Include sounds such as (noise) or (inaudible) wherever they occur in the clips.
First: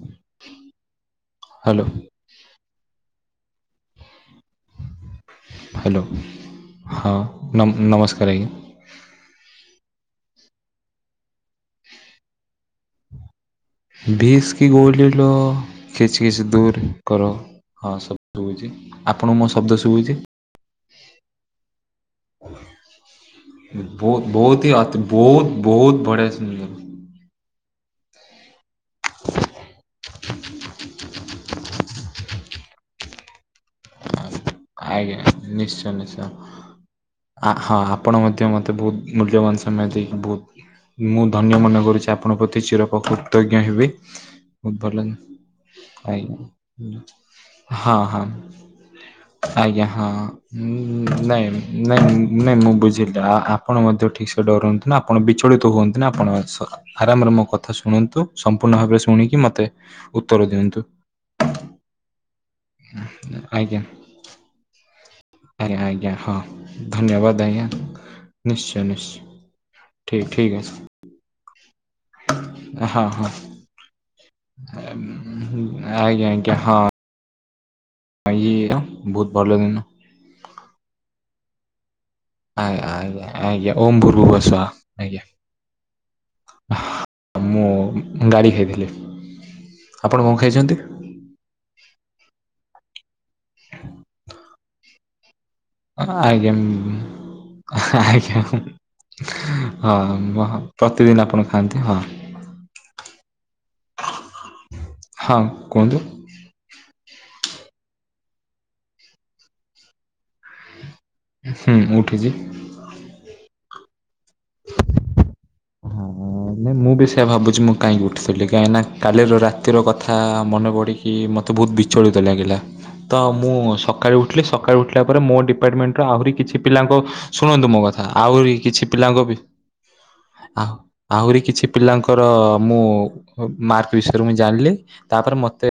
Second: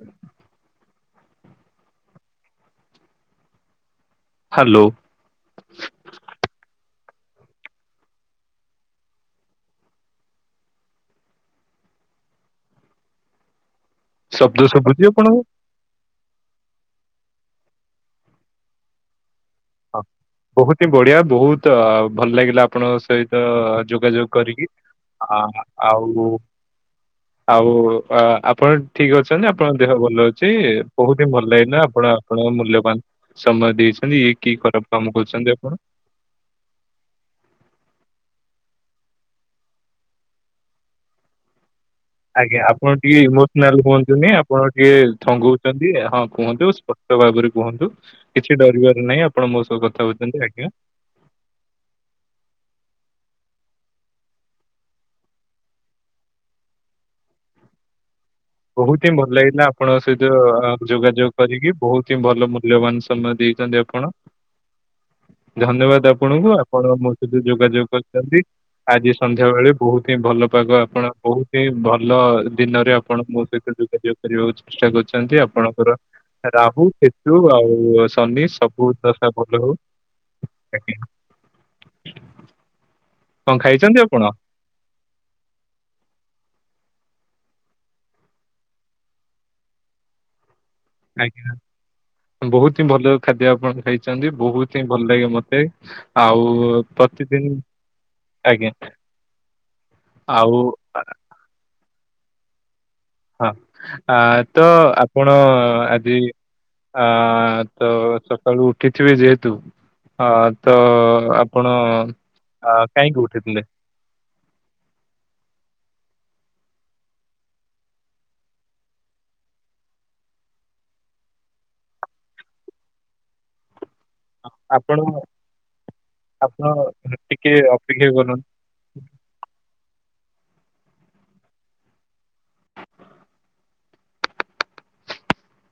ହୁଁ। (inaudible) Hello. Hello. Hello ହଁ ନମ ନମସ୍କାର ଆଜ୍ଞା। ଭିକ୍ସି ଶବ୍ଦ କି ଶୁଭୁଛି ଗୋଲୀ ଲୋ ଆପଣଙ୍କୁ? ଖିଚ ଖିଚ ଦୂର କରୋ। ହଁ ସବୁ ଶୁଭୁଛି, ଆପଣଙ୍କୁ ମୋ ଶବ୍ଦ ହଁ ଶୁଭୁଛି। ବହୁତ ହି ବଢିଆ, ବହୁତ ଭଲ ଲାଗିଲା ଆପଣଙ୍କ ସହିତ ବହୁତ ଯୋଗାଯୋଗ ବହୁତ କରିକି। ହି ଅତି ଆ ବହୁତ ବହୁତ ଆଉ ବଢ଼ିଆ ଶୁଣିଲେ। ଆଉ ଆପଣ ଠିକ ଅଛନ୍ତି, ଆପଣଙ୍କ ଦେହ ଭଲ ଅଛି, ବହୁତ ହିଁ ଭଲ ଲାଗିଲା ଆପଣ ଆପଣ ମୂଲ୍ୟବାନ ସମୟ ଦେଇଛନ୍ତି କି ଖରାପ କାମ ଆଜ୍ଞା କରୁଛନ୍ତି ଆପଣ। ନିଶ୍ଚୟ ନିଶ୍ଚୟ। ଆ ହଁ ଆପଣ ମଧ୍ୟ ମୋତେ ବହୁତ ମୂଲ୍ୟବାନ ସମୟ ଦେଇକି ବହୁତ ମୁଁ ଧନ୍ୟ ମନେ କରୁଛି। ଆପଣଙ୍କ ପ୍ରତି ଆଜ୍ଞା ଆପଣ ଟିକେ ଚିରକୃତଜ୍ଞ ଇମୋସନାଲ ହେବି ହୁଅନ୍ତୁନି, ଆପଣ ବହୁତ ଟିକେ ଭଲ ଥଙ୍ଗଉଛନ୍ତି, ହଁ ଆଜ୍ଞା। କୁହନ୍ତୁ? ଭଲ ଭାବରେ କୁହନ୍ତୁ, ହଁ ହଁ କିଛି ଡରିବାର ନାହିଁ ଆପଣ ମୋ ସହ ଆଜ୍ଞା କଥା ହଁ ହଉଛନ୍ତି ଆଜ୍ଞା। ନାଇଁ ନାଇଁ ନାଇଁ ମୁଁ ବୁଝିଲି ଆ ଆପଣ ମଧ୍ୟ ଠିକ ସେ ଡରନ୍ତୁ ନା। ଣ ଆପଣ ବିଚଳିତ ହୁଅନ୍ତୁ ନି, ଆପଣ ଆରାମରେ ମୋ କଥା ଶୁଣନ୍ତୁ। ସମ୍ପୂର୍ଣ୍ଣ ଭାବରେ ବହୁତ ହିଁ ଭଲ ଶୁଣିକି ଲାଗିଲା, ମୋତେ ଆପଣଙ୍କ ସହିତ ଉତ୍ତର ଦିଅନ୍ତୁ ଯୋଗାଯୋଗ କରିକି, ବହୁତ ହିଁ ଭଲ ମୂଲ୍ୟବାନ ସମୟ ଦେଇଛନ୍ତି ଆଜ୍ଞା ଆପଣ। ଆଜ୍ଞା ଧନ୍ୟବାଦ ଆଜ୍ଞା ହଁ ଆପଣଙ୍କୁ। ଆପଣ ମୋ ସହିତ ଧନ୍ୟବାଦ ଆଜ୍ଞା ଯୋଗାଯୋଗ କରିଛନ୍ତି, ନିଶ୍ଚୟ ଆଜି ନିଶ୍ଚୟ ସନ୍ଧ୍ୟାବେଳେ ବହୁତ ଠିକ୍ ଭଲ ଠିକ୍ ପାଗ, ଅଛି ଆପଣ ବହୁତ ହିଁ ଭଲ ଦିନରେ ହଁ ଆପଣ ହଁ ମୋ ସହିତ ଯୋଗାଯୋଗ କରିବାକୁ ଚେଷ୍ଟା କରୁଛନ୍ତି, ଆପଣଙ୍କର ଆଜ୍ଞା ଆଜ୍ଞା ହଁ ରାହୁ ଆଉ ସନି ଇଏ ସବୁ ବହୁତ ଦଫା ଭଲ ହଉ। ଦିନ ଆଜ୍ଞା ଆଜ୍ଞା ଆଜ୍ଞା କଣ ଆଜ୍ଞା। ଖାଇଛନ୍ତି ଓମ୍ ଭୁର ଆପଣ ଭୁବ ସ୍ୱା। ଆଜ୍ଞା ମୁଁ ଗାଳି ଖାଇଥିଲି, ଆପଣ କଣ ଖାଇଛନ୍ତି? ଆଜ୍ଞା, ବହୁତ ହିଁ ଭଲ ଖାଦ୍ୟ ଆପଣ ଖାଇଛନ୍ତି, ବହୁତ ହିଁ ଭଲ ଲାଗେ ମତେ। ଆଉ ଆଜ୍ଞା ପ୍ରତିଦିନ। ଆଜ୍ଞା ହଁ ମହ ଆଉ ପ୍ରତିଦିନ ଆପଣ ଖାଆନ୍ତି ହଁ। ହଁ ଆ ତ ଆପଣ ହଁ କୁହନ୍ତୁ ଆଜି ଆ ତ ସକାଳୁ ଉଠିଥିବେ ଯେହେତୁ ଆ ତ ହୁଁ ଆପଣ ଉଠିଛି। କାହିଁକି ଉଠିଥିଲେ? (unintelligible) ମୁଁ ବି ସେୟଆ ଭାବୁଛି ମୁଁ କାହିଁକି ଉଠିଥିଲି କାହିଁକି ନା କାଲିର ରାତିର କଥା ମନେ ପଡ଼ି କି ମୋତେ ବହୁତ ବିଚଳିତ ଲାଗିଲା ତ ମୁଁ ସକାଳୁ ଉଠି ଉଠିଲି ସକାଳୁ ଆପଣ ଉଠିଲା ପରେ ମୋ ଡିପାର୍ଟମେଣ୍ଟର ଆହୁରି କିଛି ଆପଣ ପିଲାଙ୍କ ଟିକେ ଶୁଣନ୍ତୁ ମୋ କଥା ଅପେକ୍ଷା କରନ୍ତୁ ଆହୁରି କିଛି ପିଲାଙ୍କ ବି ଆ ଆହୁରି କିଛି ପିଲାଙ୍କର ମୁଁ ମାର୍କ ବିଷୟରେ ମୁଁ ଜାଣିଲି ତାପରେ ମତେ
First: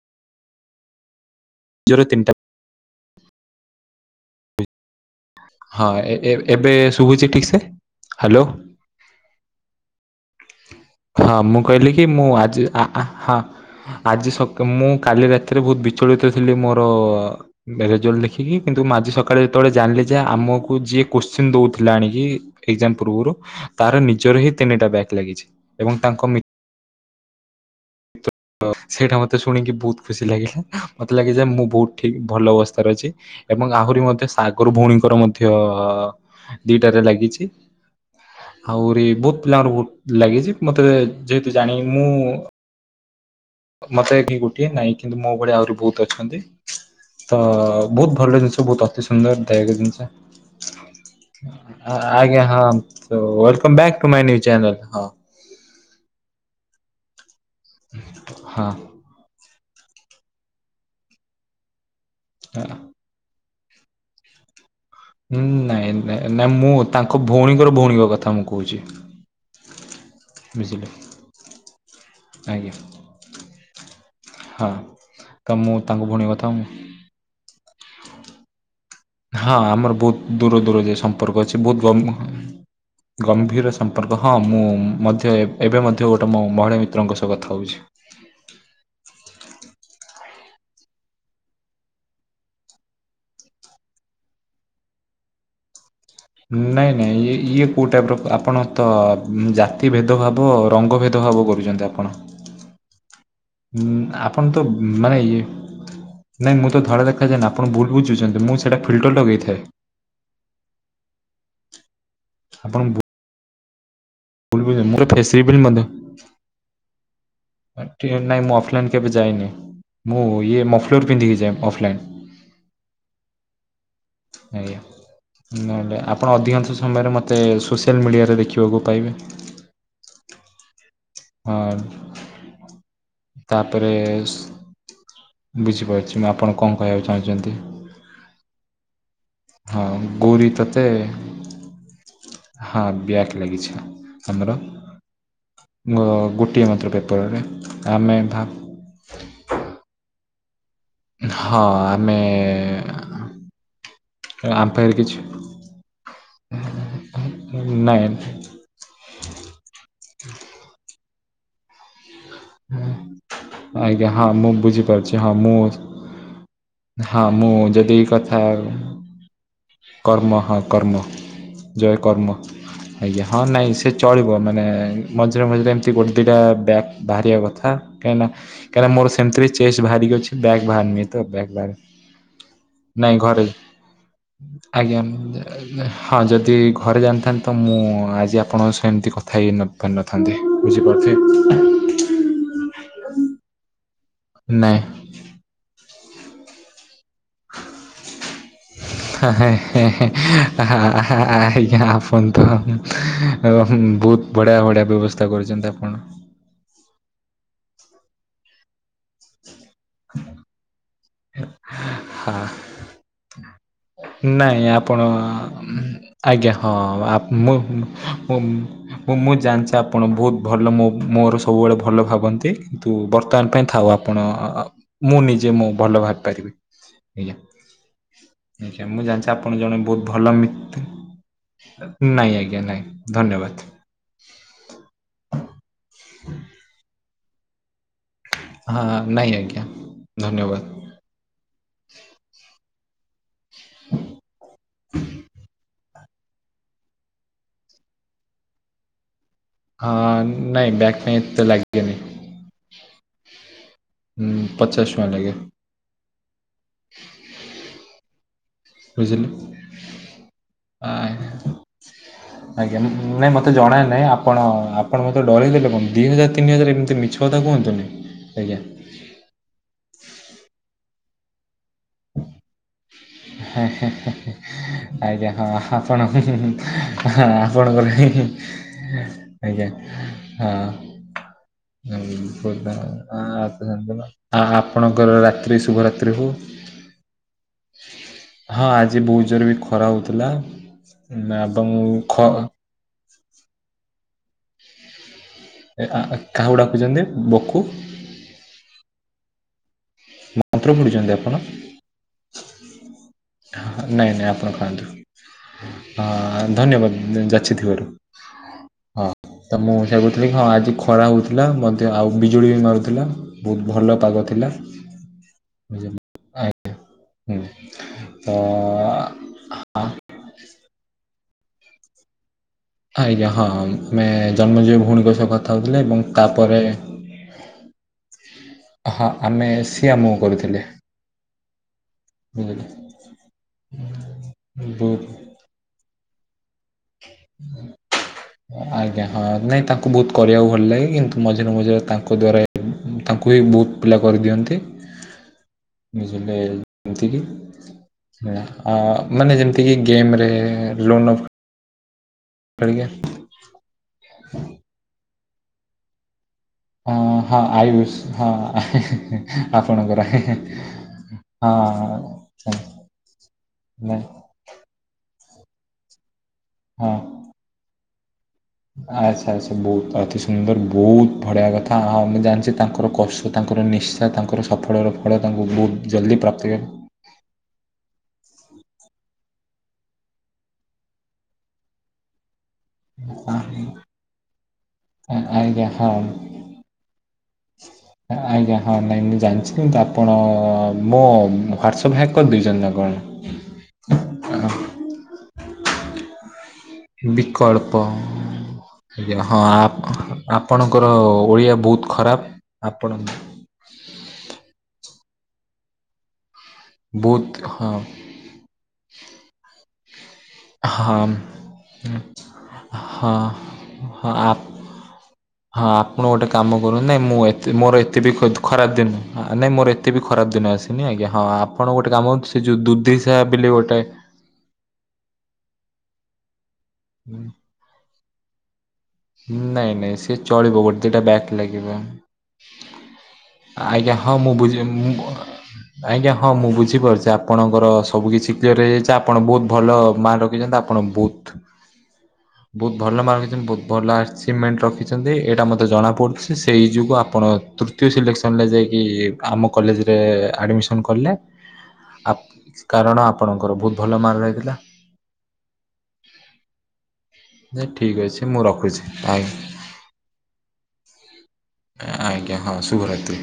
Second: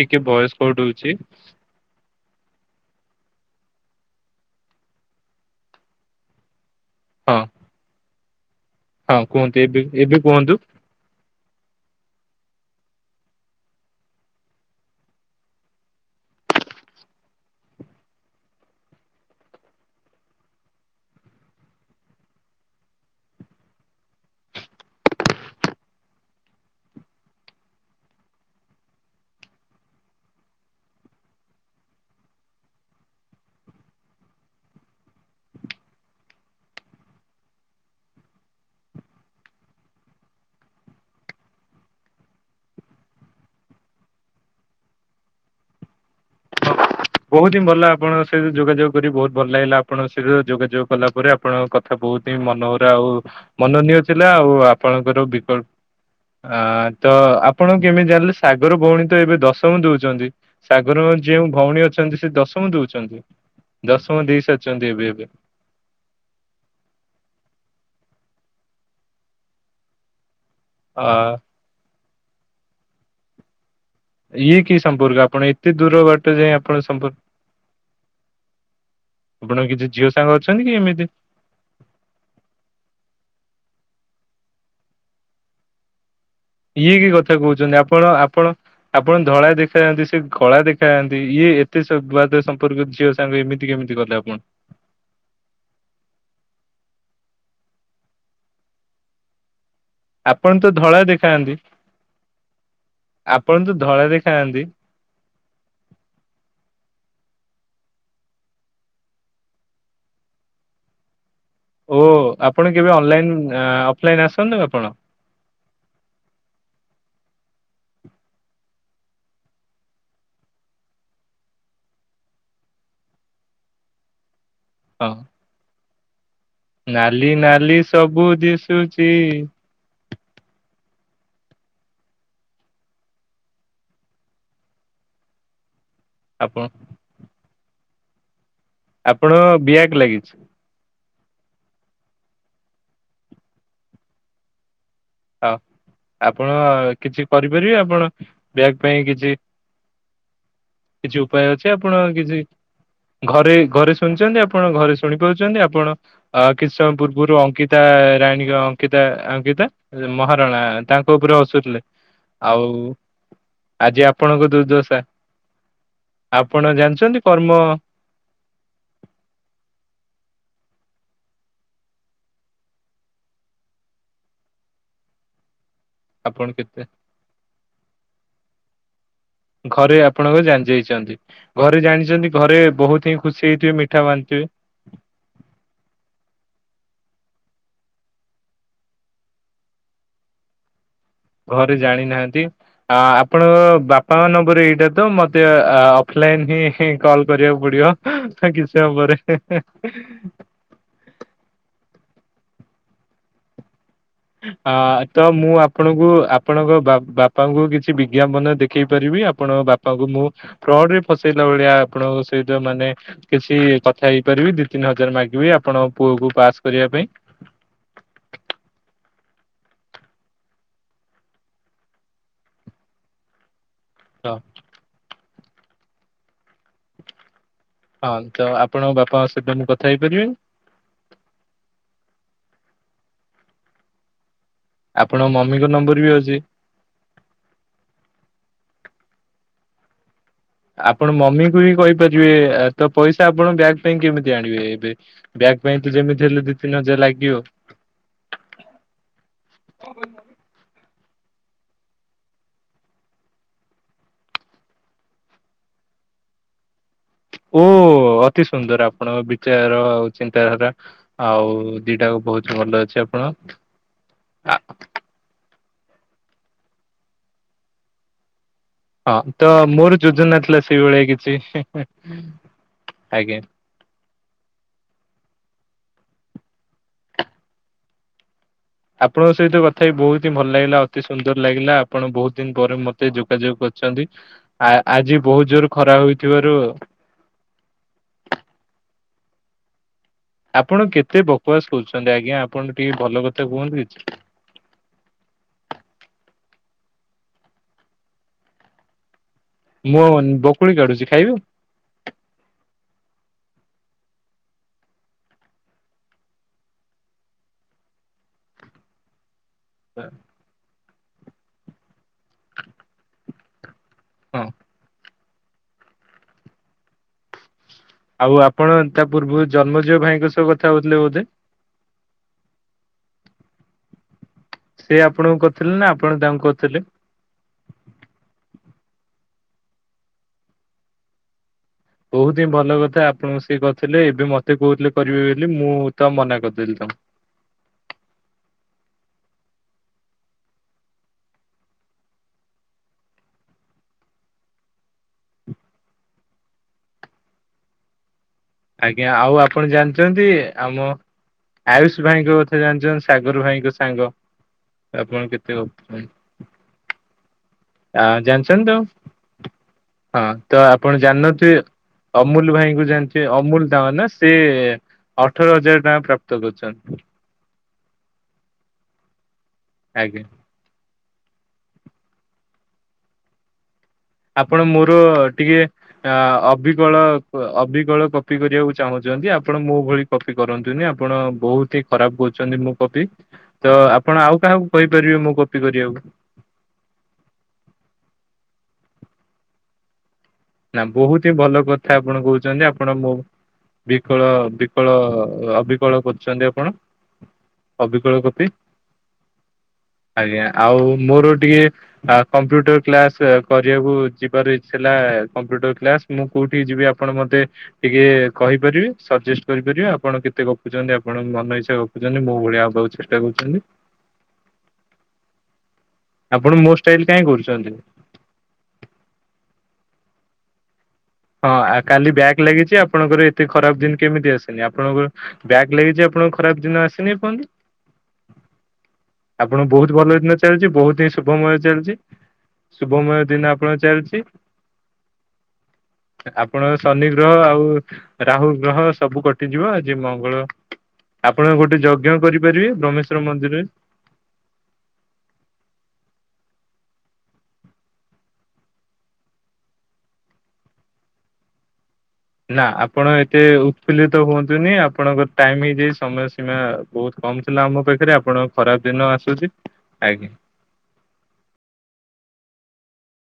ଟିକେ ଭଏସ କଟ୍ ହେଉଛି। ଜୋର ତିନିଟା ହଁ ଏବେ ଶୁଭୁଛି ହଁ। ଠିକ ସେ ହ୍ୟାଲୋ ହଁ କୁହନ୍ତୁ ଏବେ ଏବେ କୁହନ୍ତୁ ହଁ ମୁଁ କହିଲି କି ମୁଁ ଆଜି (unintelligible) ଆଜି ସକା ମୁଁ କାଲି ରାତିରେ ବହୁତ ବିଚଳିତ ଥିଲି ମୋର ରେଜଲ୍ଟ ଦେଖିକି କିନ୍ତୁ ଆଜି ସକାଳେ ଯେତେବେଳେ ଜାଣିଲେ ଯେ ଆମକୁ ଯିଏ କୋଶ୍ଚିନ୍ ଦଉଥିଲା ଆଣିକି ଏକ୍ସାମ ପୂର୍ବରୁ ତାର ନିଜର ହିଁ ତିନିଟା ବ୍ୟାକ୍ ଲାଗିଛି ଏବଂ ତାଙ୍କ ମିତ୍ର ସେଇଟା ମତେ ଶୁଣିକି ବହୁତ ଖୁସି ଲାଗିଲା ମତେ ଲାଗେ ଯେ ମୁଁ ବହୁତ ଠିକ ଭଲ ଅବସ୍ଥାରେ ଅଛି। ଏବଂ ଆହୁରି ମଧ୍ୟ ସାଗର ଭଉଣୀଙ୍କର ମଧ୍ୟ ଦିଟାରେ ଲାଗିଛି। ଆହୁରି ବହୁତ ପିଲାଙ୍କର ବହୁତ ଲାଗିଛି ମତେ ଯେହେତୁ ଜାଣି ମୁଁ ମତେ ଏ ଗୋଟିଏ ନାହିଁ କିନ୍ତୁ ମୋ ଭଳିଆ ଆହୁରି ବହୁତ ଅଛନ୍ତି। ତ ବହୁତ ହିଁ ଭଲ ବହୁତ ଆପଣ ସହିତ ଜିନିଷ ଯୋଗାଯୋଗ ଅତି କରି ବହୁତ ସୁନ୍ଦର ଭଲ ଦାୟକ ଲାଗିଲା ଜିନିଷ ଆପଣ ସହିତ ଯୋଗାଯୋଗ କଲା ପରେ। ଆପଣଙ୍କ କଥା ବହୁତ ହିଁ ଆଜ୍ଞା ହଁ ମନହରା ଆଉ ୱେଲକମ୍ ବ୍ୟାକ୍ ମନନୀୟ ଟୁ ମାଇ ଥିଲା ନ୍ୟୁ ଆଉ ଚ୍ୟାନେଲ ହଁ ଆପଣଙ୍କର ବିକଳ୍ପ ଆ ତ ଆପଣ କେମିତି ଜାଣିଲେ ହଁ। ସାଗର ଭଉଣୀ ତ ଏବେ ଦଶ (unintelligible) (unintelligible) ଦଉଛନ୍ତି ସାଗର ଯେଉଁ ଭଉଣୀ ଅଛନ୍ତି ସେ ଦଶମ ଦଉଛନ୍ତି। ଦଶମ ଦେଇ ସାରିଛନ୍ତି ଏବେ ଏବେ। ନାଇଁ ନାଇଁ ମୁଁ ତାଙ୍କ ଭଉଣୀଙ୍କର ଭଉଣୀଙ୍କ କଥା ମୁଁ କହୁଛି। (unintelligible) ହଁ ଆଜ୍ଞା। ଇଏ ହଁ। କି ସମ୍ପର୍କ ତ ଆପଣ ମୁଁ ଏତେ ଦୂର ତାଙ୍କ ଭଉଣୀ ବାଟ କଥା ଯାଇ ଆପଣ ସମ୍ପର୍କ ହଁ ଆପଣ କିଛି ଆମର ଝିଅ ସାଙ୍ଗ ବହୁତ ଦୂର ଅଛନ୍ତି କି ଦୂର ଏମିତି ସମ୍ପର୍କ ଅଛି। ବୋହୁତ ଗମ୍-ଗମ୍ଭୀର ସମ୍ପର୍କ ହଁ ମୁଁ ମଧ୍ୟ ଏ ଏବେ ମଧ୍ୟ ଗୋଟେ ମୁଁ ଇଏ କି କଥା କୋହୁଚନ୍ତି ଆପଣ ଆପଣ ଆପଣ ଧଳା ଦେଖାଯାଆନ୍ତି। ସେ କଳା ଦେଖାାଯାଆନ୍ତି ଇଏ ଏତେ ସର୍ବାଦ ସମ୍ପର୍କ ଝିଅ ତାଙ୍କୁ ଏମିତି କେମିତି କଲେ ଆପଣ? ନାଇଁ ନାଇଁ ଇଏ ଇଏ କୋଉ ଟାଇପର ଆପଣ ତ ଉଁ ଯା ତି ଭେଦଭାବ ଆପଣ ତ ଧଳା ରଙ୍ଗ ଭେଦଭାବ ଦେଖାଯାଆନ୍ତି କରୁଚନ୍ତି ଆପଣ। ଆପଣ ତ ଧଳା ଉଁ ଆପଣ ଦେଖାଯାଆନ୍ତି। ତ ମାନେ ଇଏ ନାଇଁ ମୁଁ ତ ଧଳା ଦେଖାଯାଏନି ଆପଣ ଭୁଲ ବୁଝୁଚନ୍ତି। ମୁଁ ସେଟା ଫିଲ୍ଟର ଲଗେଇଥାଏ। ଓ ଆପଣ କେବେ ଅନଲାଇନ୍ ଅଫଲାଇନ୍ ଆ ବୁଝିପାଇଲେନି (unintelligible) ସେହିପରି ମଧ୍ୟ। ଆ ଠିଆ ନାଇଁ ମୁଁ ଅଫଲାଇନ୍ କେବେ ଯାଇନି। ମୁଁ ଇଏ ମଫଲର୍ ପିନ୍ଧିକି ଯାଏ ଅଫଲାଇନ୍। ଆଜ୍ଞା। ହଁ। ନହେଲେ ଆପଣ ଅଧିକାଂଶ ସମୟରେ ନାଲି ମୋତେ ନାଲି ସୋସିଆଲ ସବୁ ମିଡିଆରେ ଦେଖିବାକୁ ଦିଶୁଛି ପାଇବେ। ହଁ ତାପରେ ବୁଝିପାରୁଚି ମୁଁ ଆପଣ କଣ କହିବାକୁ ଚାହୁଁଚନ୍ତି। ଆପଣ ହଁ ବ୍ୟାକ୍ ଲାଗିଛି। ଗୌରି ତତେ ହଁ ବ୍ୟାକ୍ ଲାଗିଚି ଆମର। ହଁ ମୋ ଆପଣ ଗୋଟିଏ ମାତ୍ର କିଛି ପେପରରେ କରିପାରିବେ ଆପଣ ଆମେ ଭା ବ୍ୟାକ୍ ପାଇଁ କିଛି କିଛି ଉପାୟ ହଁ ଅଛି ଆପଣଙ୍କ ଆମେ କିଛି ଘରେ ଘରେ ଶୁଣିଚନ୍ତି ଆମ ଆପଣ ପାଖରେ ଘରେ କିଛି ଶୁଣିପାରୁଚନ୍ତି ଆପଣ? ଆ କିଛି ସମୟ ପୂର୍ବରୁ ଅଙ୍କିତା ନାଇଁ ରାଣୀକ ଅଙ୍କିତା ଅଙ୍କିତା ମହାରଣା ତାଙ୍କ ଉପରେ ହସୁଥିଲେ। ଆଉ ଆଜି ଆଜ୍ଞା ହଁ ଆପଣଙ୍କ ମୁଁ ଦୁର୍ଦ୍ଦଶା। ବୁଝିପାରୁଛି ହଁ ମୁଁ ଆପଣ ଜାଣିଚନ୍ତି ହଁ ମୁଁ କର୍ମ ଯଦି ଏଇ କଥା କର୍ମ ହଁ କର୍ମ। ଜୟ କର୍ମ ଆଜ୍ଞା ହଁ ନାଇଁ ସେ ଚଳିବ ମାନେ ମଝିରେ ମଝିରେ ଏମି ତି ଗୋଟେ ଦିଇଟା ଆପଣ କେତେ ବ୍ୟାକ୍ ବାହାରିବା କଥା କାଇଁକି ନା କାଇଁକିନା ମୋର ସେମିତିବି ଚେଷ୍ଟ ଘରେ ବାହାରିକି ଅଛି ଆପଣଙ୍କ ଜାଣି ବ୍ୟାକ୍ ବାହାରିନି ଯାଇଛନ୍ତି। ତ ବ୍ୟାକ ଘରେ ଜାଣିଚନ୍ତି ଘରେ ବୋହୁତ ହିଁ ଖୁସି ହେଇଥିବେ ମିଠା ବାଣ୍ଟିଥିବେ। ଆଜ୍ଞା ଉଁ ଦେ ହଁ ଯଦି ଘରେ ଜାଣିଥାନ୍ତେ ତ ମୁଁ ଆଜି ଆପଣଙ୍କ ସହ ଏମିତି କଥା ହେଇନଥା ନ ଥାନ୍ତି ବୁଝିପାରୁଥିବେ। ଘରେ ଜାଣିନାହାନ୍ତି। ଆ-ଆପଣଙ୍କ ବାପାଙ୍କ ନମ୍ବର ନାଇଁ ଏଇଟା ତ ମତେ ଆ ଆ ଅଫଲାଇନ୍ ହିଁ କଲ୍ କରିବାକୁ ପଡିବ କିଛି ସମୟ ପରେ ହେଁ ହେଁ। ଆହା ଆହା ଆ ହେଇ ଆପଣ ତ (unintelligible) ବୋହୁତ ଆ ତ ମୁଁ ଆପଣଙ୍କୁ ଆପ୍ ଆପଣଙ୍କ ବା-ବାପାଙ୍କୁ କିଛି ବିଜ୍ଞାପନ ଦେଖେଇ ପାରିବି ଆପଣଙ୍କ ବା ପାଙ୍କୁ ମୁଁ ଫ୍ରଡରେ ଫସେଇଲା ଭଳିଆ ଆପଣଙ୍କ ହଁ ସହିତ ମାନେ କିଛି କଥା ହେଇପାରିବି ନାଇଁ ଦି ତିନି ଆପଣ ହଜାର ମାଗିବି ଆପଣଙ୍କ ପୁଅକୁ ପାସ୍ କରେଇବା ପାଇଁ। ମୁଁମ୍ ମୁଁମ୍ ମୁଁ ମୁଁ ଜାଣିଚି ଆପଣ ବୋହୁତ ଭଲ ମୋ ମୋର ସବୁବେଳେ ଭଲ ଭାବନ୍ତି। କିନ୍ତୁ ବର୍ତ୍ତମାନ ପାଇଁ ଥାଉ ଆପଣ ମୁଁ ନିଜେ ମୋ ଭଲ ଭାବିପାରିବି ଆଜ୍ଞା। ହଲ୍ ଆଜ୍ଞା ମୁଁ ଜାଣିଚି ଆପଣ ଜଣେ ବୋହୁତ ଭଲ ମିତ୍ ନାଇଁ ଆଜ୍ଞା ନାଇଁ ଧନ୍ୟବାଦ। ଆପଣ ମମିଙ୍କ ନମ୍ବର ବି ଅଛି। ହଁ ନାଇଁ ଆଜ୍ଞା ଧନ୍ୟବାଦ। ଆପଣ ମମିକୁ ବି କହିପାରିବେ ତ ପଇସା ଆପଣ ବ୍ୟାକ୍ ପାଇଁ କେମିତି ଆଣିବେ ଏବେ ବ୍ୟାକ୍ ପାଇଁ ତ ଯେମିତି ହେଲେ ଦି ତିନି ହଜାର ଲାଗିବ। ହଁ ନାଇଁ ବ୍ୟାକ୍ ପାଇଁ ଏତେ ଲାଗେନି। ହୁଁ ପଚାଶ ଟଙ୍କା ଲାଗିବ। ଉଁ ଅ କି ସୁନ୍ଦର ଆପଣଙ୍କ ବୁଝିଲେ। ବିଚାର ଆଉ ଚିନ୍ତାଧାରା ଆ, ଆଉ ଦିଟା ବୋହୁତ ଆଜ୍ଞା ନାଇଁ ମତେ ଜଣା ନାଇଁ ଆପଣ ଆପଣ ମ ତ ଡରେଇ ଦେଲେ କଣ ଦୁଇ ହଜାର ତିନି ହଜାର ଏମିତି ମିଛ କଥା କୁହନ୍ତୁନି ଆଜ୍ଞା। ହଁ ତ ମୋର ଯୋଜନା ଥିଲା ସେଇଭଳିଆ କିଛି ଆଜ୍ଞା। ହେଁ ହେଁ ହେଁ। ଆଜ୍ଞା ହଁ ଆପଣ ହୁଁ ହୁଁ ଆପଣଙ୍କର ହେଁ ହେଁ। ଆପଣଙ୍କ ସହିତ ଆଜ୍ଞା କଥା ହେଇ ବହୁତ ହିଁ ଭଲ ଲାଗିଲା ଅତି ସୁନ୍ଦର ଲାଗିଲା ହଁ ଆପଣ ବହୁତ ଦିନ ପରେ ମତେ ଯୋଗାଯୋଗ (unintelligible) ଆ କରିଛନ୍ତି। ଆ ଆଜି ଆପଣଙ୍କର ବହୁତ ରାତ୍ରି ଜୋର ଖରା ଶୁଭରାତ୍ରି ହଉ। ହୋଇଥିବାରୁ ହଁ ଆଜି ବହୁତ ଜୋରରେ ବି ଖରା ହଉଥିଲା। ଆପଣ କେତେ ଉଁ, ଏବଂ ବକବାସ୍ କରୁଚନ୍ତି ଖ ଆଜ୍ଞା ଆପଣ ଟିକେ ଭଲ କଥା କୁହନ୍ତୁ କିଛି। ଏ ଆ କାହାକୁ ଡାକୁଚନ୍ତି ବୋକୁ ମୁଁ ମନ୍ତ୍ର ବକୁଳି ପଢ଼ୁଛନ୍ତି କାଢୁଚି ଆପଣ ଖାଇବ। ନାଇଁ, ନାଇଁ ଆପଣ ଖାଆନ୍ତୁ। ହଁ ଧନ୍ୟବାଦ ଯାଚିଥିବାରୁ ହଁ। ତ (unintelligible) ହଁ ଆଜି ଖରା ହଉଥିଲା ମଧ୍ୟ ଆଉ ବିଜୁଳି ବି ମାରୁଥିଲା। ବହୁତ ଭଲ ପାଗ ହଁ ଥିଲା। ତ ଆଉ ଆପଣ ତା ପୂର୍ବରୁ ଆ- ଜନ୍ମଜୟ ଭାଇଙ୍କ ସହ କଥା ହଉଥିଲେ ବୋଧେ? ଆଜ୍ଞା, ହଁ। ଆମେ ଜନ୍ମଜୟ ସେ ଭଉଣୀଙ୍କ ସହ ଆପଣଙ୍କୁ କଥା କରିଥିଲେ ହଉଥିଲେ ନା ଏବଂ ଆପଣ ତାଙ୍କୁ ତାପରେ କରିଥିଲେ? ହଁ ଆମେ ସିଏ ଆମ କୁ କରୁଥିଲେ। ବହୁତ ହିଁ ବୁଝିଲେ ଭଲ କଥା ଆପଣଙ୍କୁ ସେ କରଥିଲେ, ଏବେ ମତେ କହୁଥିଲେ ବହୁତ କରିବେ ବୋଲି ମୁଁ ତ ମନା କରିଦେଲି ତା ଆଜ୍ଞା ହଁ ନାଇଁ ତାଙ୍କୁ ବହୁତ କରିବାକୁ ଭଲ ଲାଗେ କିନ୍ତୁ ମଝିରେ ମଝିରେ ତାଙ୍କ ଦ୍ଵାରା ତାଙ୍କୁ ହି ବହୁତ ପିଲା କରିଦିଅନ୍ତି। ନିଜେ (unintelligible) ତିକି ମେଳା ଆଜ୍ଞା ଅ ଆଉ ମାନେ ଆପଣ ଯେମିତିକି ଗେମ୍ ଜାଣିଛନ୍ତି ରେ ଆମ ଲୋନ୍ ଅଫ୍। ଆୟୁଷ ଭାଇଙ୍କ କଥା କରିକି ଜାଣିଛ ସାଗର ଭାଇଙ୍କ ସାଙ୍ଗ ଆପଣ କେତେ (unintelligible) ହଁ, ହଁ, ଆ ଆ ଜାଣିଛନ୍ତି ତ, ହଁ ତ ଆପଣ ଜାଣନଥିବେ ହଁ ଅମୁଲ ଭାଇଙ୍କୁ ଜାଣି ସେ ଅମୁଲ ନାଇଁ ଦାମନା ସେ ଅଠର ହଜାର ଟଙ୍କା ପ୍ରାପ୍ତ କରିଛନ୍ତି। ଆଛା, ଆଛା, ବହୁତ ଆଜ୍ଞା। ଅତି ସୁନ୍ଦର ବହୁତ ବଢିଆ କଥ ହଁ, ମୁଁ ଜାଣିଛି ତାଙ୍କର କଷ୍ ତାଙ୍କର ନିସ୍ ଆପଣ ମୋର ଟିକିଏ ଜଲ୍ଦି ଆଁ ପ୍ରାପ୍ତି ଅବିକଳ। ଅବିକଳ କପି କରିବାକୁ ଚାହୁଁଚନ୍ତି ଆପଣ ମୋ ଭଳି କପି କରନ୍ତୁନି ଆପଣ ବହୁତ ହିଁ ଖରାପ କହୁଛନ୍ତି ମୁଁ କପି ତ ଆପଣ ଆଉ କାହାକୁ କହିପାରିବେ ମୁଁ କପି ଆଜ୍ଞା ହଁ କରିବାକୁ। ଆଜ୍ଞା, ହଁ ନାଇଁ ମୁଁ ଜାଣିଛି କିନ୍ତୁ ଆପଣ ହଁ ନା ମୋ ବହୁତ ହିଁ ଭଲ କଥା ହ୍ୱାଟ୍ସଆପ୍ ଆପଣ ହ୍ୟାକ୍ କହୁଛନ୍ତି କରିଦେଇଛନ୍ତି ନା ଆପଣ କଣ? ମୋ ବିକଳ ଆ, ବିକଳ ଅବିକଳ କରିଛନ୍ତି ଆପଣ ବିକଳ୍ପ ଅବିକଳ କପି। ଆଜ୍ଞା ହଁ ଆପ- ଆଜ୍ଞା, ଆପଣଙ୍କର ଆଉ ମୋର ଓଡ଼ିଆ ଟିକେ ବହୁତ ଆ, ଖରାପ କମ୍ପ୍ୟୁଟର ଆପଣ କ୍ଲାସ୍ କରିବାକୁ ଯିବାର ଇଚ୍ଛାଥିଲା କମ୍ପ୍ୟୁଟର କ୍ଲାସ୍, ମୁଁ କୋଉଠିକି ଯିବି ଆପଣ ବହୁତ ମୋତେ ହଁ ଟିକେ କହିପାରିବେ ସଜେଷ୍ଟ କରିପାରିବେ ଆପଣ କେ ତେ ଗପୁଚନ୍ତି ହଁ ଆପଣ ମନ ଇଚ୍ଛା ଗପୁଚନ୍ତି, ମୋ ଭଳିଆ ହବାକୁ ଚେଷ୍ଟା କରୁଛନ୍ତି। ହଁ, ହଁ, ଆପଣ ଗୋଟେ କାମ ଆପଣ ମୋ କରୁ, ଷ୍ଟାଇଲ ନାଇଁ ମୁଁ କାହିଁ ଏତେ କରୁଛନ୍ତି? ମୋର ଏ ତେ ବି ଖତ୍ ଖରାପ ଦିନ ନାଇଁ ଆ, ନାଇଁ ମୋର ଏତେ ବି ଖରାପ ଦିନ ଆସି ସିନି ଆଜ୍ଞା ହଁ। ହଁ, ଆପଣ ଆଉ ଗୋଟେ କାମ କାଲି କରନ୍ତୁ, ସେ ବ୍ୟାକ୍ ଯୋଉ ଲାଗିଛି ଦୁଧିସା ଆପଣଙ୍କର ଏତେ ବୋଲି ଗୋଟେ ଖରାପ ଦିନ କେମିତି ଆସ କାଲି ଆପଣଙ୍କ ବ୍ୟାକ୍ ଲାଗିଚି ଆପଣଙ୍କ ଖରାପ ଦିନ ଆସିନି ଏପନ୍ତ? ଆପଣ ନାଇଁ ନାଇଁ ବହୁତ ସେ ଭଲ ଦିନ ଚଳିବ ଚାଲିଚି, ଗୋଟେ ଦିଟା ବହୁତ ହି ବ୍ୟାକ୍ ଶୁଭମୟ ଲାଗିବ ଚାଲିଚି। ଶୁଭମୟ ଦିନ ଆପଣଙ୍କ ଆଜ୍ଞା ହଁ ଚାଲିଛି। ମୁଁ ବୁଝି ମୁଁ ଆଜ୍ଞା ହଁ ଏ ମୁଁ ଆପଣଙ୍କ ବୁଝିପାରୁଛି ଶନି ଗ୍ରହ ଆପଣଙ୍କର ଆଉ, ସବୁ କିଛି ରାହୁ କ୍ଲିୟର ଗ୍ରହ ହେଇଯାଇଛି ଆପଣ ସବୁ ବହୁତ ଭଲ କଟିଯିବ, ଆଜି ମାର୍କ ମଙ୍ଗଳ ରଖିଛନ୍ତି ଆପଣ ବହୁତ ଆପଣ ଗୋଟେ ଯଜ୍ଞ କରିପାରିବେ, ବହୁତ ଭଲ ମାର୍କ ବ୍ରହ୍ମେସ୍ଵର ରଖିଛନ୍ତି ବହୁତ ମନ୍ଦିରରେ। ଭଲ ଆଚିଭମେଣ୍ଟ ରଖିଛନ୍ତି, ଏଇଟା ମୋତେ ଜଣା ପଡ଼ୁଛି, ସେହି ଯୋଗୁଁ ଆପଣ ତୃତୀୟ ସିଲେକ୍ସନ୍ ରେ ଯାଇକି ଏ ଆମ କଲେଜ୍ ରେ ଆଡ଼ମିସନ୍ କଲେ, ଆ ନା ଆପଣ ଏତେ ଉତ୍ଫୁଲ୍ଲିତ ରହିଥିଲା ହୁଅନ୍ତୁନି, ଆପଣଙ୍କର ଟାଇମ୍ ହେଇଯାଇ ସମୟ ସୀମା ବହୁତ କମ ଥିଲା ଯେ ଆମ ଠିକ୍ ପାଖରେ, ଅଛି ମୁଁ ଆପଣ ରଖୁଛି ଖରାପ ଦିନ ଆସୁଛି, ଆଜ୍ଞା। ଆଜ୍ଞା, ହଁ ଶୁଭ ରାତ୍ରୀ।